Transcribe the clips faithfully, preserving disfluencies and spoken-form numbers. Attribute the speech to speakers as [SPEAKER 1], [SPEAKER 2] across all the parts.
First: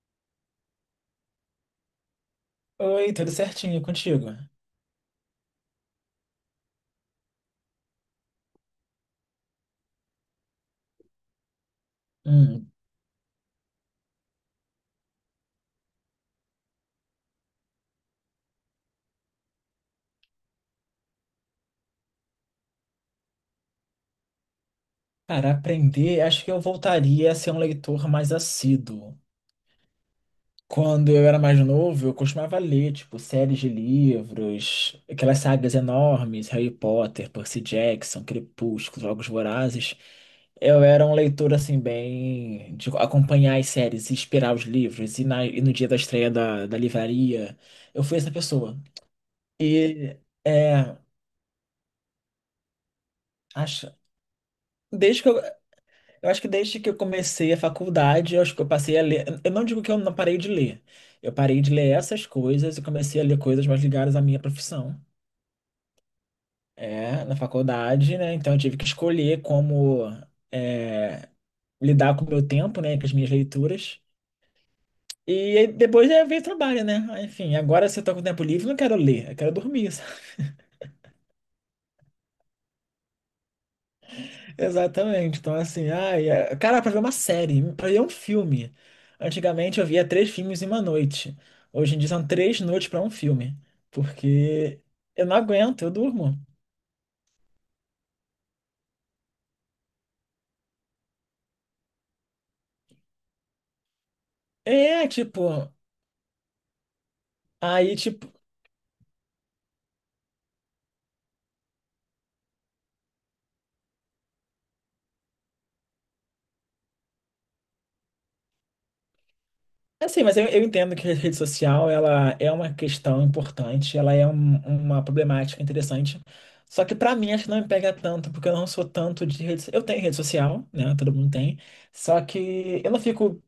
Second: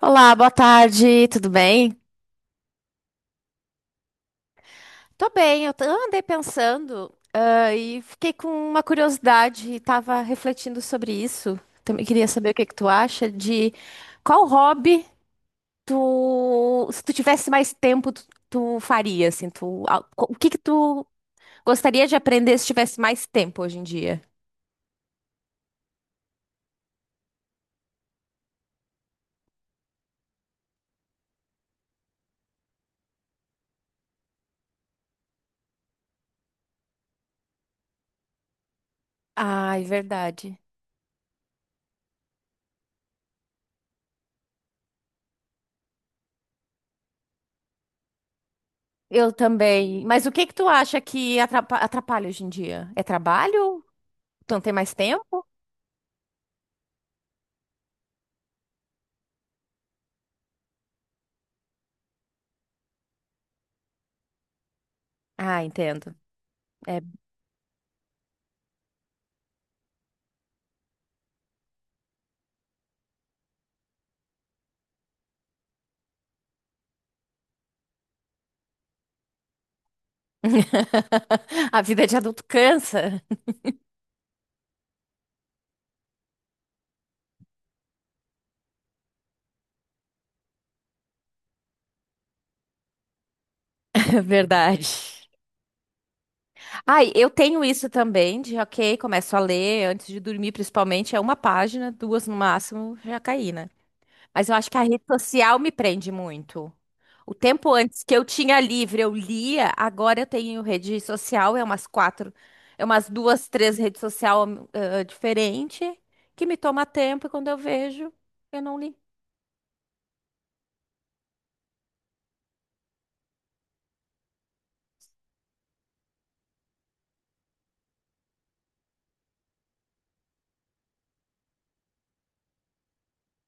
[SPEAKER 1] Olá, boa tarde, tudo bem?
[SPEAKER 2] Oi, tudo certinho contigo?
[SPEAKER 1] Tô bem, eu t- andei pensando, ah, e fiquei com uma curiosidade e tava refletindo sobre isso. Também queria saber o que
[SPEAKER 2] Hum,
[SPEAKER 1] que tu acha de qual hobby tu, se tu tivesse mais tempo, tu, tu faria, assim, tu, a- co- o que que tu gostaria de aprender se tivesse mais tempo hoje em dia?
[SPEAKER 2] Cara, aprender, acho que eu voltaria a ser um leitor mais assíduo. Quando eu era mais novo, eu costumava ler, tipo, séries de livros, aquelas sagas enormes, Harry Potter, Percy Jackson, Crepúsculo, Jogos
[SPEAKER 1] Ai,
[SPEAKER 2] Vorazes.
[SPEAKER 1] verdade.
[SPEAKER 2] Eu era um leitor, assim, bem de acompanhar as séries, e esperar os livros, e, na- e no dia da estreia da, da livraria. Eu fui essa pessoa.
[SPEAKER 1] Eu também.
[SPEAKER 2] E,
[SPEAKER 1] Mas o que que tu
[SPEAKER 2] é...
[SPEAKER 1] acha que atrapa- atrapalha hoje em dia? É trabalho?
[SPEAKER 2] Acho...
[SPEAKER 1] Tu não tem mais
[SPEAKER 2] Desde que eu,
[SPEAKER 1] tempo?
[SPEAKER 2] Eu acho que desde que eu comecei a faculdade, eu acho que eu passei a ler. Eu não digo que eu não parei de ler. Eu parei de ler essas coisas e comecei a ler coisas mais ligadas à minha profissão.
[SPEAKER 1] Ah, entendo. É.
[SPEAKER 2] É, na faculdade, né? Então eu tive que escolher como é, lidar com o meu tempo, né? Com as minhas leituras. E aí depois é veio o trabalho, né? Aí, enfim, agora se eu tô com tempo livre, eu não quero ler, eu quero dormir.
[SPEAKER 1] A vida de adulto cansa.
[SPEAKER 2] Exatamente. Então, assim, ai, é- cara, pra ver uma série, pra ver um filme. Antigamente eu via três filmes em uma noite. Hoje em dia são três noites pra um filme. Porque
[SPEAKER 1] Verdade.
[SPEAKER 2] eu não aguento, eu durmo.
[SPEAKER 1] Ai, eu tenho isso também, de ok, começo a ler antes de dormir, principalmente, é uma página, duas no máximo, já caí, né? Mas eu acho que a rede
[SPEAKER 2] É,
[SPEAKER 1] social me
[SPEAKER 2] tipo,
[SPEAKER 1] prende muito. O tempo
[SPEAKER 2] aí,
[SPEAKER 1] antes que eu
[SPEAKER 2] tipo,
[SPEAKER 1] tinha livre, eu lia, agora eu tenho rede social, é umas quatro, é umas duas, três redes social diferentes, que me toma tempo e quando eu vejo, eu não li.
[SPEAKER 2] assim, mas eu, eu entendo que a rede social, ela é uma questão importante, ela é um- uma problemática interessante. Só que pra mim, acho que não me pega tanto, porque eu não sou tanto de rede. Eu tenho rede social, né? Todo mundo tem. Só que eu não fico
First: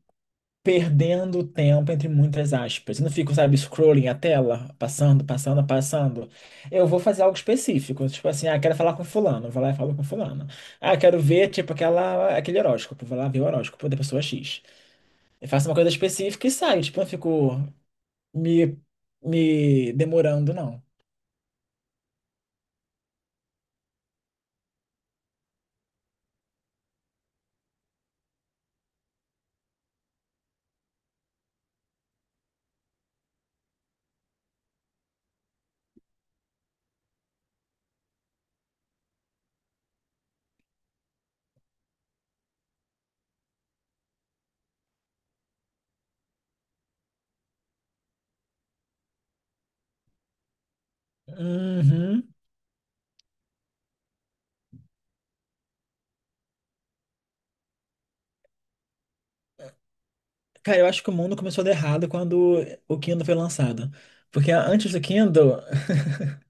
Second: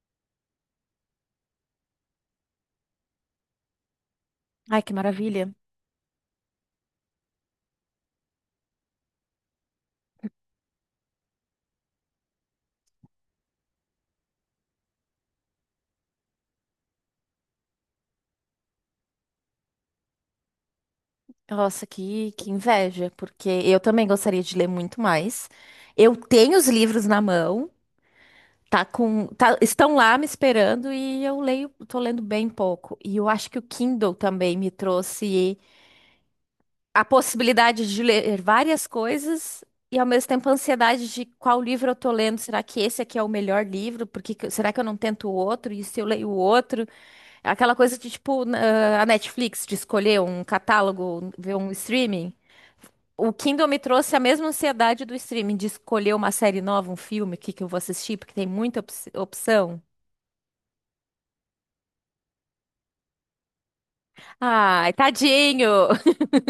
[SPEAKER 2] perdendo tempo entre muitas aspas. Eu não fico, sabe, scrolling a tela,
[SPEAKER 1] Ai, que
[SPEAKER 2] passando,
[SPEAKER 1] maravilha.
[SPEAKER 2] passando, passando. Eu vou fazer algo específico, tipo assim, ah, quero falar com fulano, vou lá e falo com fulano. Ah, quero ver, tipo, aquela, aquele horóscopo, vou lá ver o horóscopo da pessoa X. Eu faço uma coisa específica e saio, tipo, eu não fico me, me demorando, não.
[SPEAKER 1] Nossa, que, que inveja, porque eu também gostaria de ler muito mais. Eu tenho os livros na mão, tá com, tá- estão lá me esperando e eu leio, tô lendo bem pouco. E eu acho que o Kindle também me trouxe a possibilidade de ler várias coisas e ao mesmo tempo a ansiedade de qual livro eu tô lendo. Será que esse aqui é o melhor livro? Porque que- será que eu não tento o outro? E se eu leio o outro? É aquela coisa de tipo na- a Netflix de escolher um catálogo, ver um
[SPEAKER 2] Uhum.
[SPEAKER 1] streaming. O Kindle me trouxe a mesma ansiedade do streaming, de escolher uma série nova, um filme, o que que eu vou assistir, porque tem muita op- opção.
[SPEAKER 2] Cara, eu acho que o mundo começou a dar errado quando o Kindle foi lançado. Porque
[SPEAKER 1] Ai,
[SPEAKER 2] antes do Kindle,
[SPEAKER 1] tadinho!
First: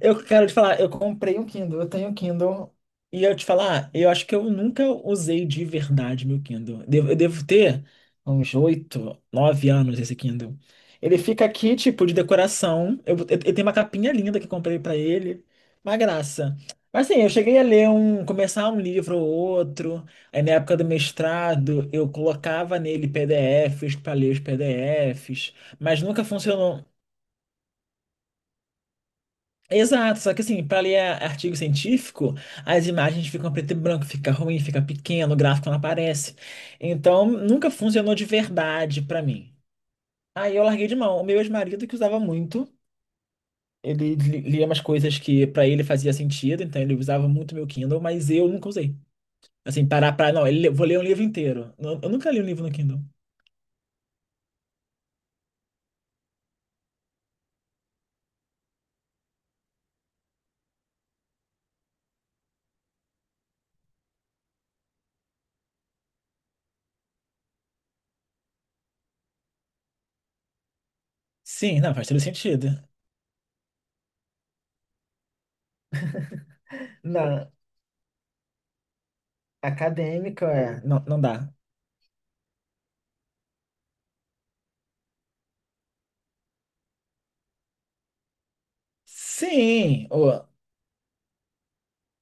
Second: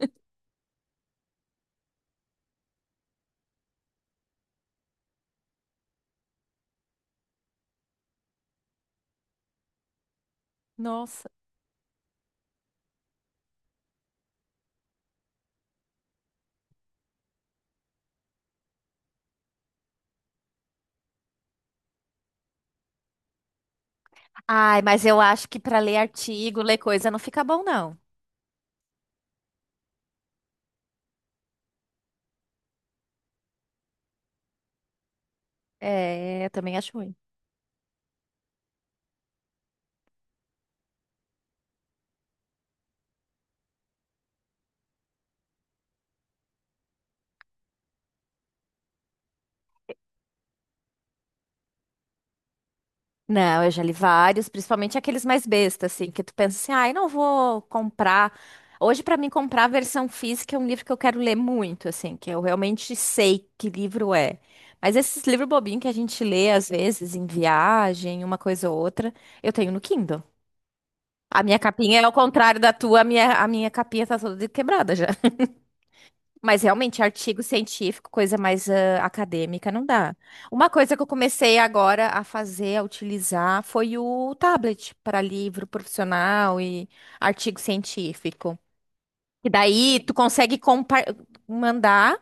[SPEAKER 2] eu quero te falar, eu comprei um Kindle, eu tenho um Kindle. E eu te falar, eu acho que eu nunca usei de verdade meu Kindle. Devo- Eu devo ter uns oito, nove anos esse Kindle. Ele
[SPEAKER 1] Nossa.
[SPEAKER 2] fica aqui, tipo, de decoração. Eu, eu, eu tenho uma capinha linda que eu comprei pra ele. Uma graça. Mas assim, eu cheguei a ler um, começar um livro ou outro. Aí na época do mestrado, eu colocava nele P D F s pra ler os
[SPEAKER 1] Ai, mas eu acho
[SPEAKER 2] P D F s.
[SPEAKER 1] que para ler
[SPEAKER 2] Mas nunca
[SPEAKER 1] artigo, ler
[SPEAKER 2] funcionou.
[SPEAKER 1] coisa, não fica bom, não.
[SPEAKER 2] Exato, só que assim, para ler a- artigo científico, as imagens ficam preto e branco, fica ruim, fica pequeno, o gráfico não aparece.
[SPEAKER 1] É, eu também acho ruim.
[SPEAKER 2] Então, nunca funcionou de verdade para mim. Aí eu larguei de mão. O meu ex-marido que usava muito, ele li- lia umas coisas que para ele fazia sentido, então ele usava muito meu Kindle, mas eu nunca usei. Assim, parar para, não, ele- vou ler um livro inteiro. Eu eu nunca li um livro no Kindle.
[SPEAKER 1] Não, eu já li vários, principalmente aqueles mais bestas, assim, que tu pensa assim, ai, não vou comprar. Hoje, pra mim, comprar a versão física é um livro que eu quero ler muito, assim, que eu realmente sei que livro é. Mas esses livros bobinhos que a gente lê, às vezes, em viagem, uma coisa ou outra, eu tenho no Kindle. A minha
[SPEAKER 2] Sim, não,
[SPEAKER 1] capinha é
[SPEAKER 2] faz
[SPEAKER 1] ao
[SPEAKER 2] todo
[SPEAKER 1] contrário
[SPEAKER 2] sentido.
[SPEAKER 1] da tua, a minha, a minha capinha tá toda quebrada já. Mas realmente, artigo
[SPEAKER 2] Na
[SPEAKER 1] científico, coisa mais ah, acadêmica, não dá.
[SPEAKER 2] acadêmica,
[SPEAKER 1] Uma
[SPEAKER 2] é,
[SPEAKER 1] coisa
[SPEAKER 2] não,
[SPEAKER 1] que eu
[SPEAKER 2] não dá.
[SPEAKER 1] comecei agora a fazer, a utilizar, foi o tablet para livro profissional e artigo científico. E daí
[SPEAKER 2] Sim,
[SPEAKER 1] tu consegue compa- mandar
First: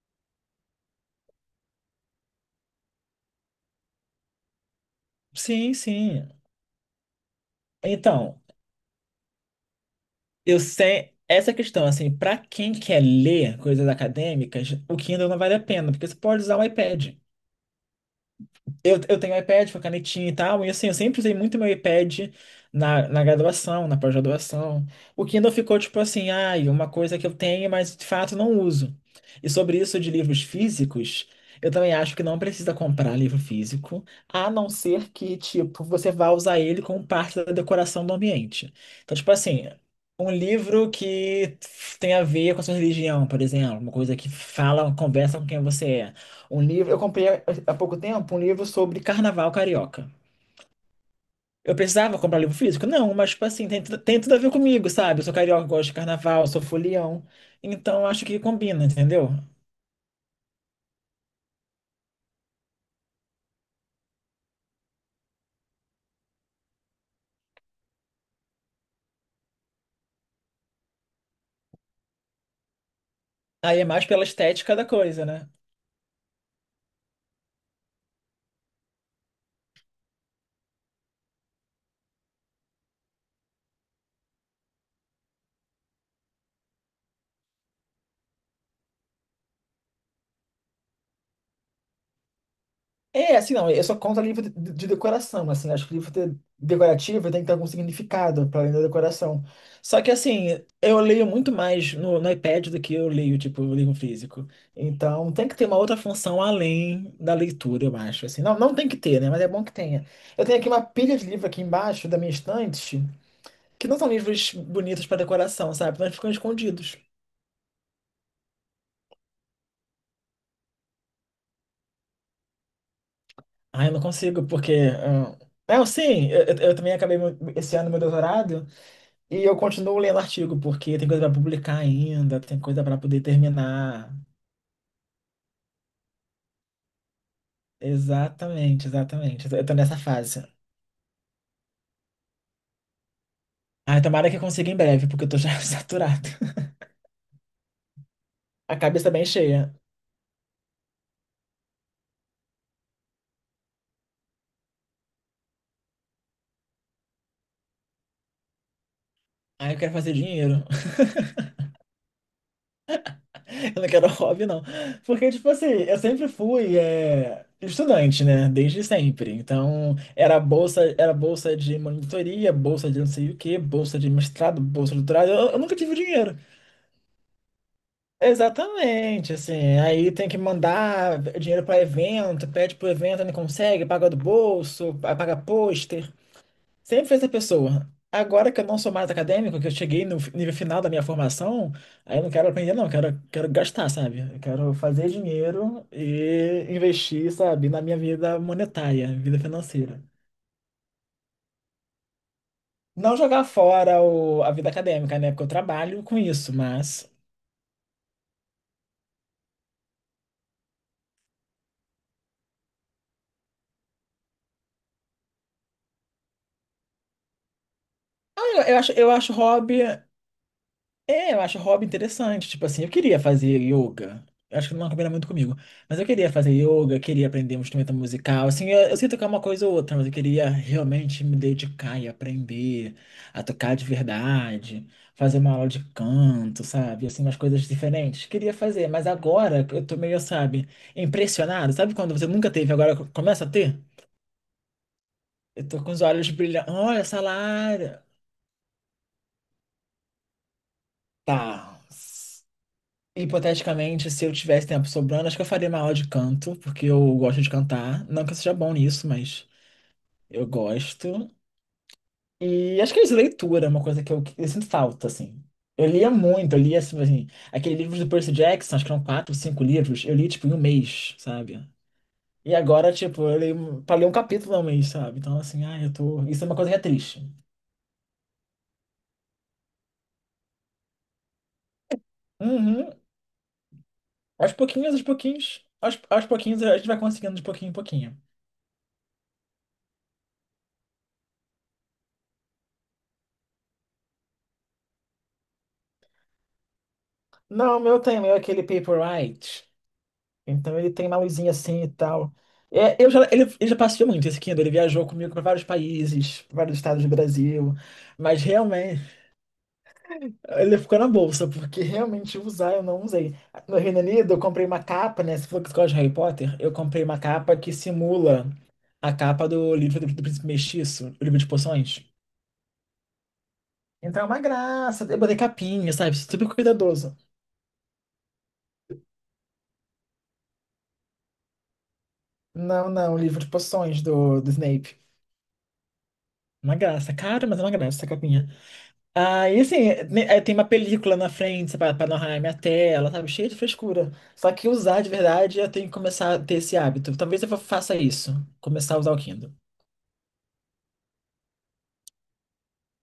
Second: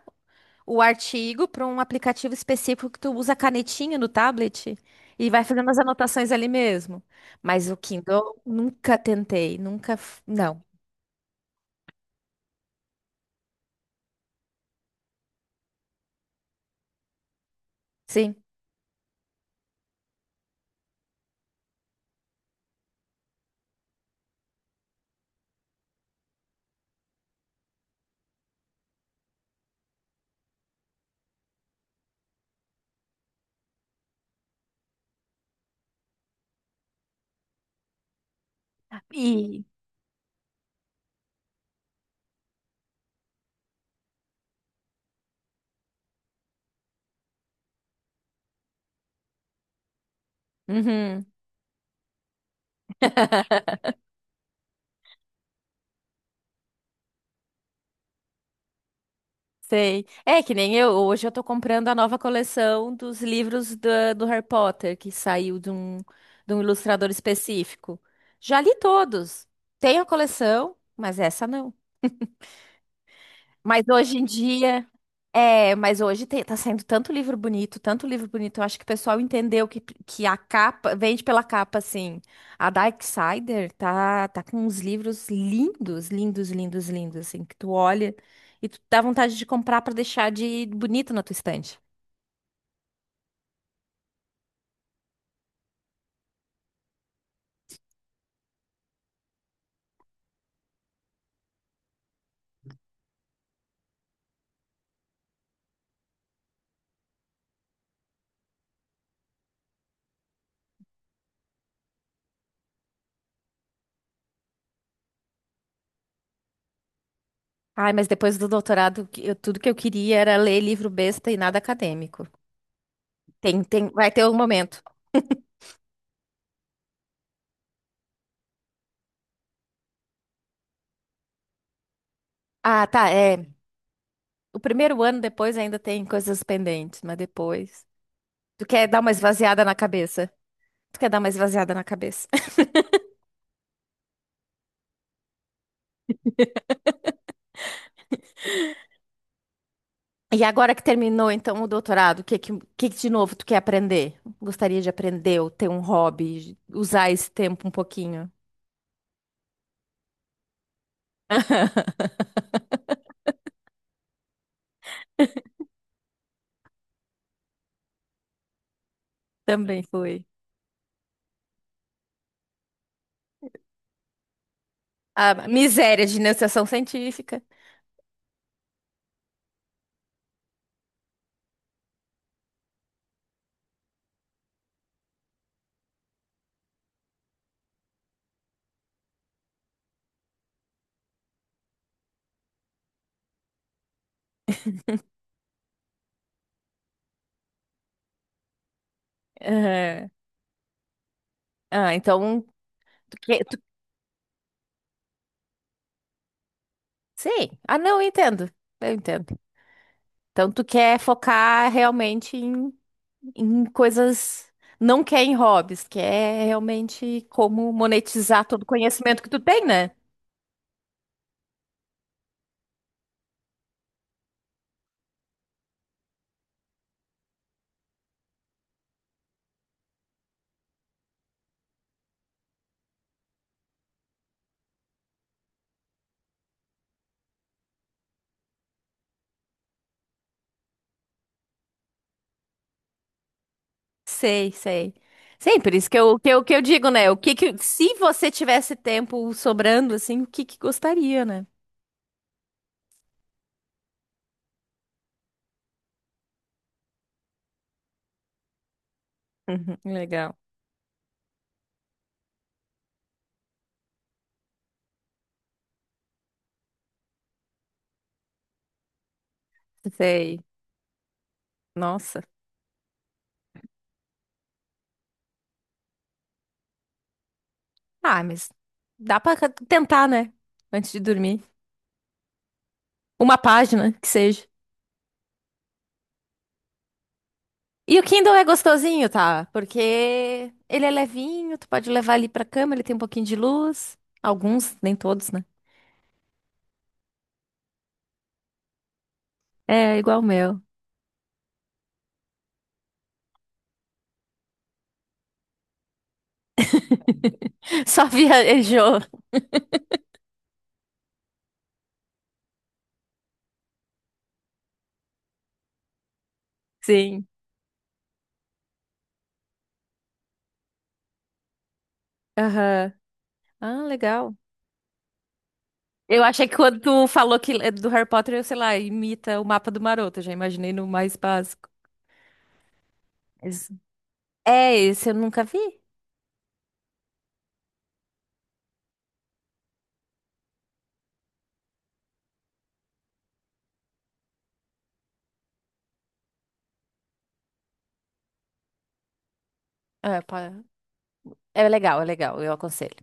[SPEAKER 1] o artigo para um aplicativo específico que tu usa a canetinha no tablet e vai fazendo
[SPEAKER 2] Sim,
[SPEAKER 1] as
[SPEAKER 2] sim.
[SPEAKER 1] anotações ali mesmo. Mas o Kindle
[SPEAKER 2] Então,
[SPEAKER 1] nunca tentei, nunca, f-
[SPEAKER 2] eu
[SPEAKER 1] não.
[SPEAKER 2] sei essa questão, assim, para quem quer ler coisas acadêmicas, o Kindle não vale a pena, porque você pode usar o iPad.
[SPEAKER 1] Sim.
[SPEAKER 2] Eu, eu tenho iPad com a canetinha e tal, e assim, eu sempre usei muito meu iPad na, na graduação, na pós-graduação. O Kindle ficou tipo assim, ai, uma coisa que eu tenho, mas de fato não uso. E sobre isso de livros físicos, eu também acho que não precisa comprar livro físico, a não ser que, tipo, você vá usar ele como parte da decoração do ambiente. Então, tipo
[SPEAKER 1] E.
[SPEAKER 2] assim, um livro que tem a ver com a sua religião, por exemplo, uma coisa que fala, conversa com quem você é. Um livro, eu comprei há pouco tempo um livro sobre carnaval carioca.
[SPEAKER 1] Uhum.
[SPEAKER 2] Eu precisava comprar livro físico? Não, mas, tipo assim, tem, tudo- tem tudo a ver comigo, sabe? Eu sou carioca, gosto de carnaval, sou folião. Então, acho que combina, entendeu?
[SPEAKER 1] Sei. É que nem eu, hoje eu tô comprando a nova coleção dos livros da- do Harry Potter, que saiu de um, de um ilustrador específico. Já li todos. Tenho a coleção, mas essa não.
[SPEAKER 2] Aí
[SPEAKER 1] Mas
[SPEAKER 2] é mais
[SPEAKER 1] hoje
[SPEAKER 2] pela
[SPEAKER 1] em
[SPEAKER 2] estética da
[SPEAKER 1] dia,
[SPEAKER 2] coisa, né?
[SPEAKER 1] é, mas hoje tem, tá saindo tanto livro bonito, tanto livro bonito. Eu acho que o pessoal entendeu que, que a capa, vende pela capa, assim. A Darksider tá, tá com uns livros lindos, lindos, lindos, lindos, assim, que tu olha e tu dá vontade de comprar pra deixar de bonito na tua estante.
[SPEAKER 2] É, assim, não, eu só conto livro de, de decoração, assim, né? Acho que livro de- decorativo tem que ter algum significado para além da decoração. Só que, assim, eu leio muito mais no, no iPad do que eu leio, tipo, o livro físico. Então, tem que ter uma outra função além da leitura, eu acho, assim. Não, não tem que ter, né, mas é bom que tenha. Eu tenho aqui uma pilha de livro aqui embaixo da minha estante, que não são livros bonitos para decoração, sabe? Mas ficam escondidos.
[SPEAKER 1] Ai, mas depois do doutorado, que eu- tudo que eu queria era ler livro besta e nada acadêmico. Tem,
[SPEAKER 2] Ah,
[SPEAKER 1] tem,
[SPEAKER 2] eu não
[SPEAKER 1] vai ter um
[SPEAKER 2] consigo, porque...
[SPEAKER 1] momento.
[SPEAKER 2] ah, não, sim, eu, eu eu também acabei meu- esse ano meu doutorado, e eu continuo lendo artigo, porque tem coisa para publicar ainda, tem coisa
[SPEAKER 1] Ah,
[SPEAKER 2] para
[SPEAKER 1] tá,
[SPEAKER 2] poder
[SPEAKER 1] é.
[SPEAKER 2] terminar.
[SPEAKER 1] O primeiro ano depois ainda tem coisas pendentes, mas depois. Tu
[SPEAKER 2] Exatamente,
[SPEAKER 1] quer dar uma
[SPEAKER 2] exatamente.
[SPEAKER 1] esvaziada
[SPEAKER 2] Eu tô
[SPEAKER 1] na
[SPEAKER 2] nessa
[SPEAKER 1] cabeça.
[SPEAKER 2] fase.
[SPEAKER 1] Tu quer dar uma esvaziada na cabeça.
[SPEAKER 2] Ai, tomara que eu consiga em breve, porque eu tô já saturado. A cabeça bem cheia.
[SPEAKER 1] E agora que terminou, então, o doutorado, o que, que, que de novo tu quer aprender? Gostaria de aprender ou ter um hobby, usar esse tempo um pouquinho.
[SPEAKER 2] Ai, eu quero fazer dinheiro. Eu não quero hobby, não. Porque, tipo assim, eu sempre fui é, estudante, né? Desde sempre.
[SPEAKER 1] Também
[SPEAKER 2] Então,
[SPEAKER 1] foi.
[SPEAKER 2] era bolsa, era bolsa de monitoria, bolsa de não sei o quê, bolsa de mestrado, bolsa de doutorado.
[SPEAKER 1] A
[SPEAKER 2] Eu, eu nunca tive
[SPEAKER 1] miséria de
[SPEAKER 2] dinheiro.
[SPEAKER 1] iniciação científica.
[SPEAKER 2] Exatamente, assim, aí tem que mandar dinheiro para evento, pede pro evento, não consegue, paga do bolso, pa- paga pôster, sempre fez essa pessoa. Agora que eu não sou mais acadêmico, que eu cheguei no fi- nível final da minha formação, aí eu não quero aprender não, eu quero, quero gastar, sabe? Eu quero fazer dinheiro e investir, sabe, na minha vida monetária, vida financeira.
[SPEAKER 1] Aham. Ah, então, tu
[SPEAKER 2] Não
[SPEAKER 1] quer,
[SPEAKER 2] jogar
[SPEAKER 1] tu-
[SPEAKER 2] fora o, a vida acadêmica, né? Porque eu trabalho com isso, mas...
[SPEAKER 1] sei. Ah, não, eu entendo. Eu entendo. Então, tu quer focar realmente em em coisas, não quer em hobbies, quer realmente como
[SPEAKER 2] ah,
[SPEAKER 1] monetizar
[SPEAKER 2] Eu,
[SPEAKER 1] todo o
[SPEAKER 2] eu acho, eu
[SPEAKER 1] conhecimento que
[SPEAKER 2] acho
[SPEAKER 1] tu tem,
[SPEAKER 2] hobby.
[SPEAKER 1] né?
[SPEAKER 2] É, eu acho hobby interessante. Tipo assim, eu queria fazer yoga. Eu acho que não combina muito comigo. Mas eu queria fazer yoga, queria aprender um instrumento musical. Assim, eu, eu sei tocar uma coisa ou outra, mas eu queria realmente me dedicar e aprender a tocar de verdade, fazer uma aula de canto, sabe? Assim, umas coisas diferentes. Queria fazer, mas agora eu tô meio, sabe, impressionado. Sabe quando você nunca teve, agora começa a ter?
[SPEAKER 1] Sei, sei. Sim,
[SPEAKER 2] Eu
[SPEAKER 1] por
[SPEAKER 2] tô
[SPEAKER 1] isso
[SPEAKER 2] com
[SPEAKER 1] que
[SPEAKER 2] os
[SPEAKER 1] eu, que
[SPEAKER 2] olhos
[SPEAKER 1] eu, que eu
[SPEAKER 2] brilhando.
[SPEAKER 1] digo,
[SPEAKER 2] Olha,
[SPEAKER 1] né? O que que, se
[SPEAKER 2] salário.
[SPEAKER 1] você tivesse tempo sobrando, assim, o que que gostaria, né?
[SPEAKER 2] Tá. Hipoteticamente, se eu tivesse tempo sobrando, acho que eu faria uma aula de canto, porque eu gosto de cantar. Não que eu seja bom nisso, mas
[SPEAKER 1] Uhum, legal.
[SPEAKER 2] eu gosto. E acho que é isso, leitura, é uma coisa que eu, eu sinto falta, assim. Eu lia muito, eu lia, assim, assim, aquele livro do Percy Jackson, acho que eram quatro, cinco livros, eu li,
[SPEAKER 1] Sei.
[SPEAKER 2] tipo, em um mês, sabe?
[SPEAKER 1] Nossa.
[SPEAKER 2] E agora, tipo, eu leio, pra ler um capítulo ao mês, sabe? Então, assim, ah, eu tô... Isso é uma coisa que é triste.
[SPEAKER 1] Ah, mas dá pra tentar, né? Antes de dormir.
[SPEAKER 2] Uhum.
[SPEAKER 1] Uma página que seja.
[SPEAKER 2] Aos pouquinhos, aos pouquinhos, aos, aos pouquinhos, a gente vai conseguindo de pouquinho em
[SPEAKER 1] E o
[SPEAKER 2] pouquinho.
[SPEAKER 1] Kindle é gostosinho, tá? Porque ele é levinho, tu pode levar ali pra cama, ele tem um pouquinho de luz. Alguns, nem todos, né?
[SPEAKER 2] Não, o meu tema é aquele Paperwhite.
[SPEAKER 1] É, igual o meu.
[SPEAKER 2] Então ele tem uma luzinha assim e tal. É, eu já, ele, ele já passeou muito esse Kindle, ele viajou comigo para vários países, pra vários estados do Brasil,
[SPEAKER 1] Só
[SPEAKER 2] mas
[SPEAKER 1] viajou.
[SPEAKER 2] realmente ele ficou na bolsa, porque realmente usar eu não usei. No Reino Unido eu comprei uma capa, né? Você falou que você gosta de Harry Potter? Eu comprei uma
[SPEAKER 1] Sim.
[SPEAKER 2] capa que simula a capa do livro do, do Príncipe Mestiço, o livro de poções.
[SPEAKER 1] Aham. Ah,
[SPEAKER 2] Então é
[SPEAKER 1] legal.
[SPEAKER 2] uma graça, eu botei capinha, sabe?
[SPEAKER 1] Eu achei
[SPEAKER 2] Super
[SPEAKER 1] que quando tu
[SPEAKER 2] cuidadoso.
[SPEAKER 1] falou que é do Harry Potter, eu, sei lá, imita o mapa do Maroto. Eu já imaginei no mais básico.
[SPEAKER 2] Não, não, o livro de
[SPEAKER 1] Esse-
[SPEAKER 2] poções do, do
[SPEAKER 1] É,
[SPEAKER 2] Snape.
[SPEAKER 1] esse eu nunca vi.
[SPEAKER 2] Uma graça, cara, mas é uma graça essa capinha. Ah, e assim, né, é, tem uma película na frente pra pra não arranhar minha tela, sabe? Cheio de frescura. Só que usar de verdade, eu tenho que começar a ter esse hábito. Talvez eu fa- faça isso, começar a usar o Kindle.
[SPEAKER 1] É, pá. É legal, é legal. Eu aconselho.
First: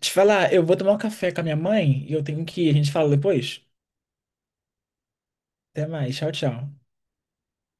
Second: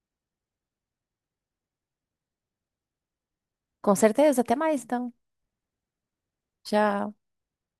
[SPEAKER 2] Te falar, eu vou tomar um café com a minha mãe e eu tenho que ir. A gente fala depois?
[SPEAKER 1] Com certeza, até mais, então.
[SPEAKER 2] Até mais, tchau, tchau.
[SPEAKER 1] Tchau.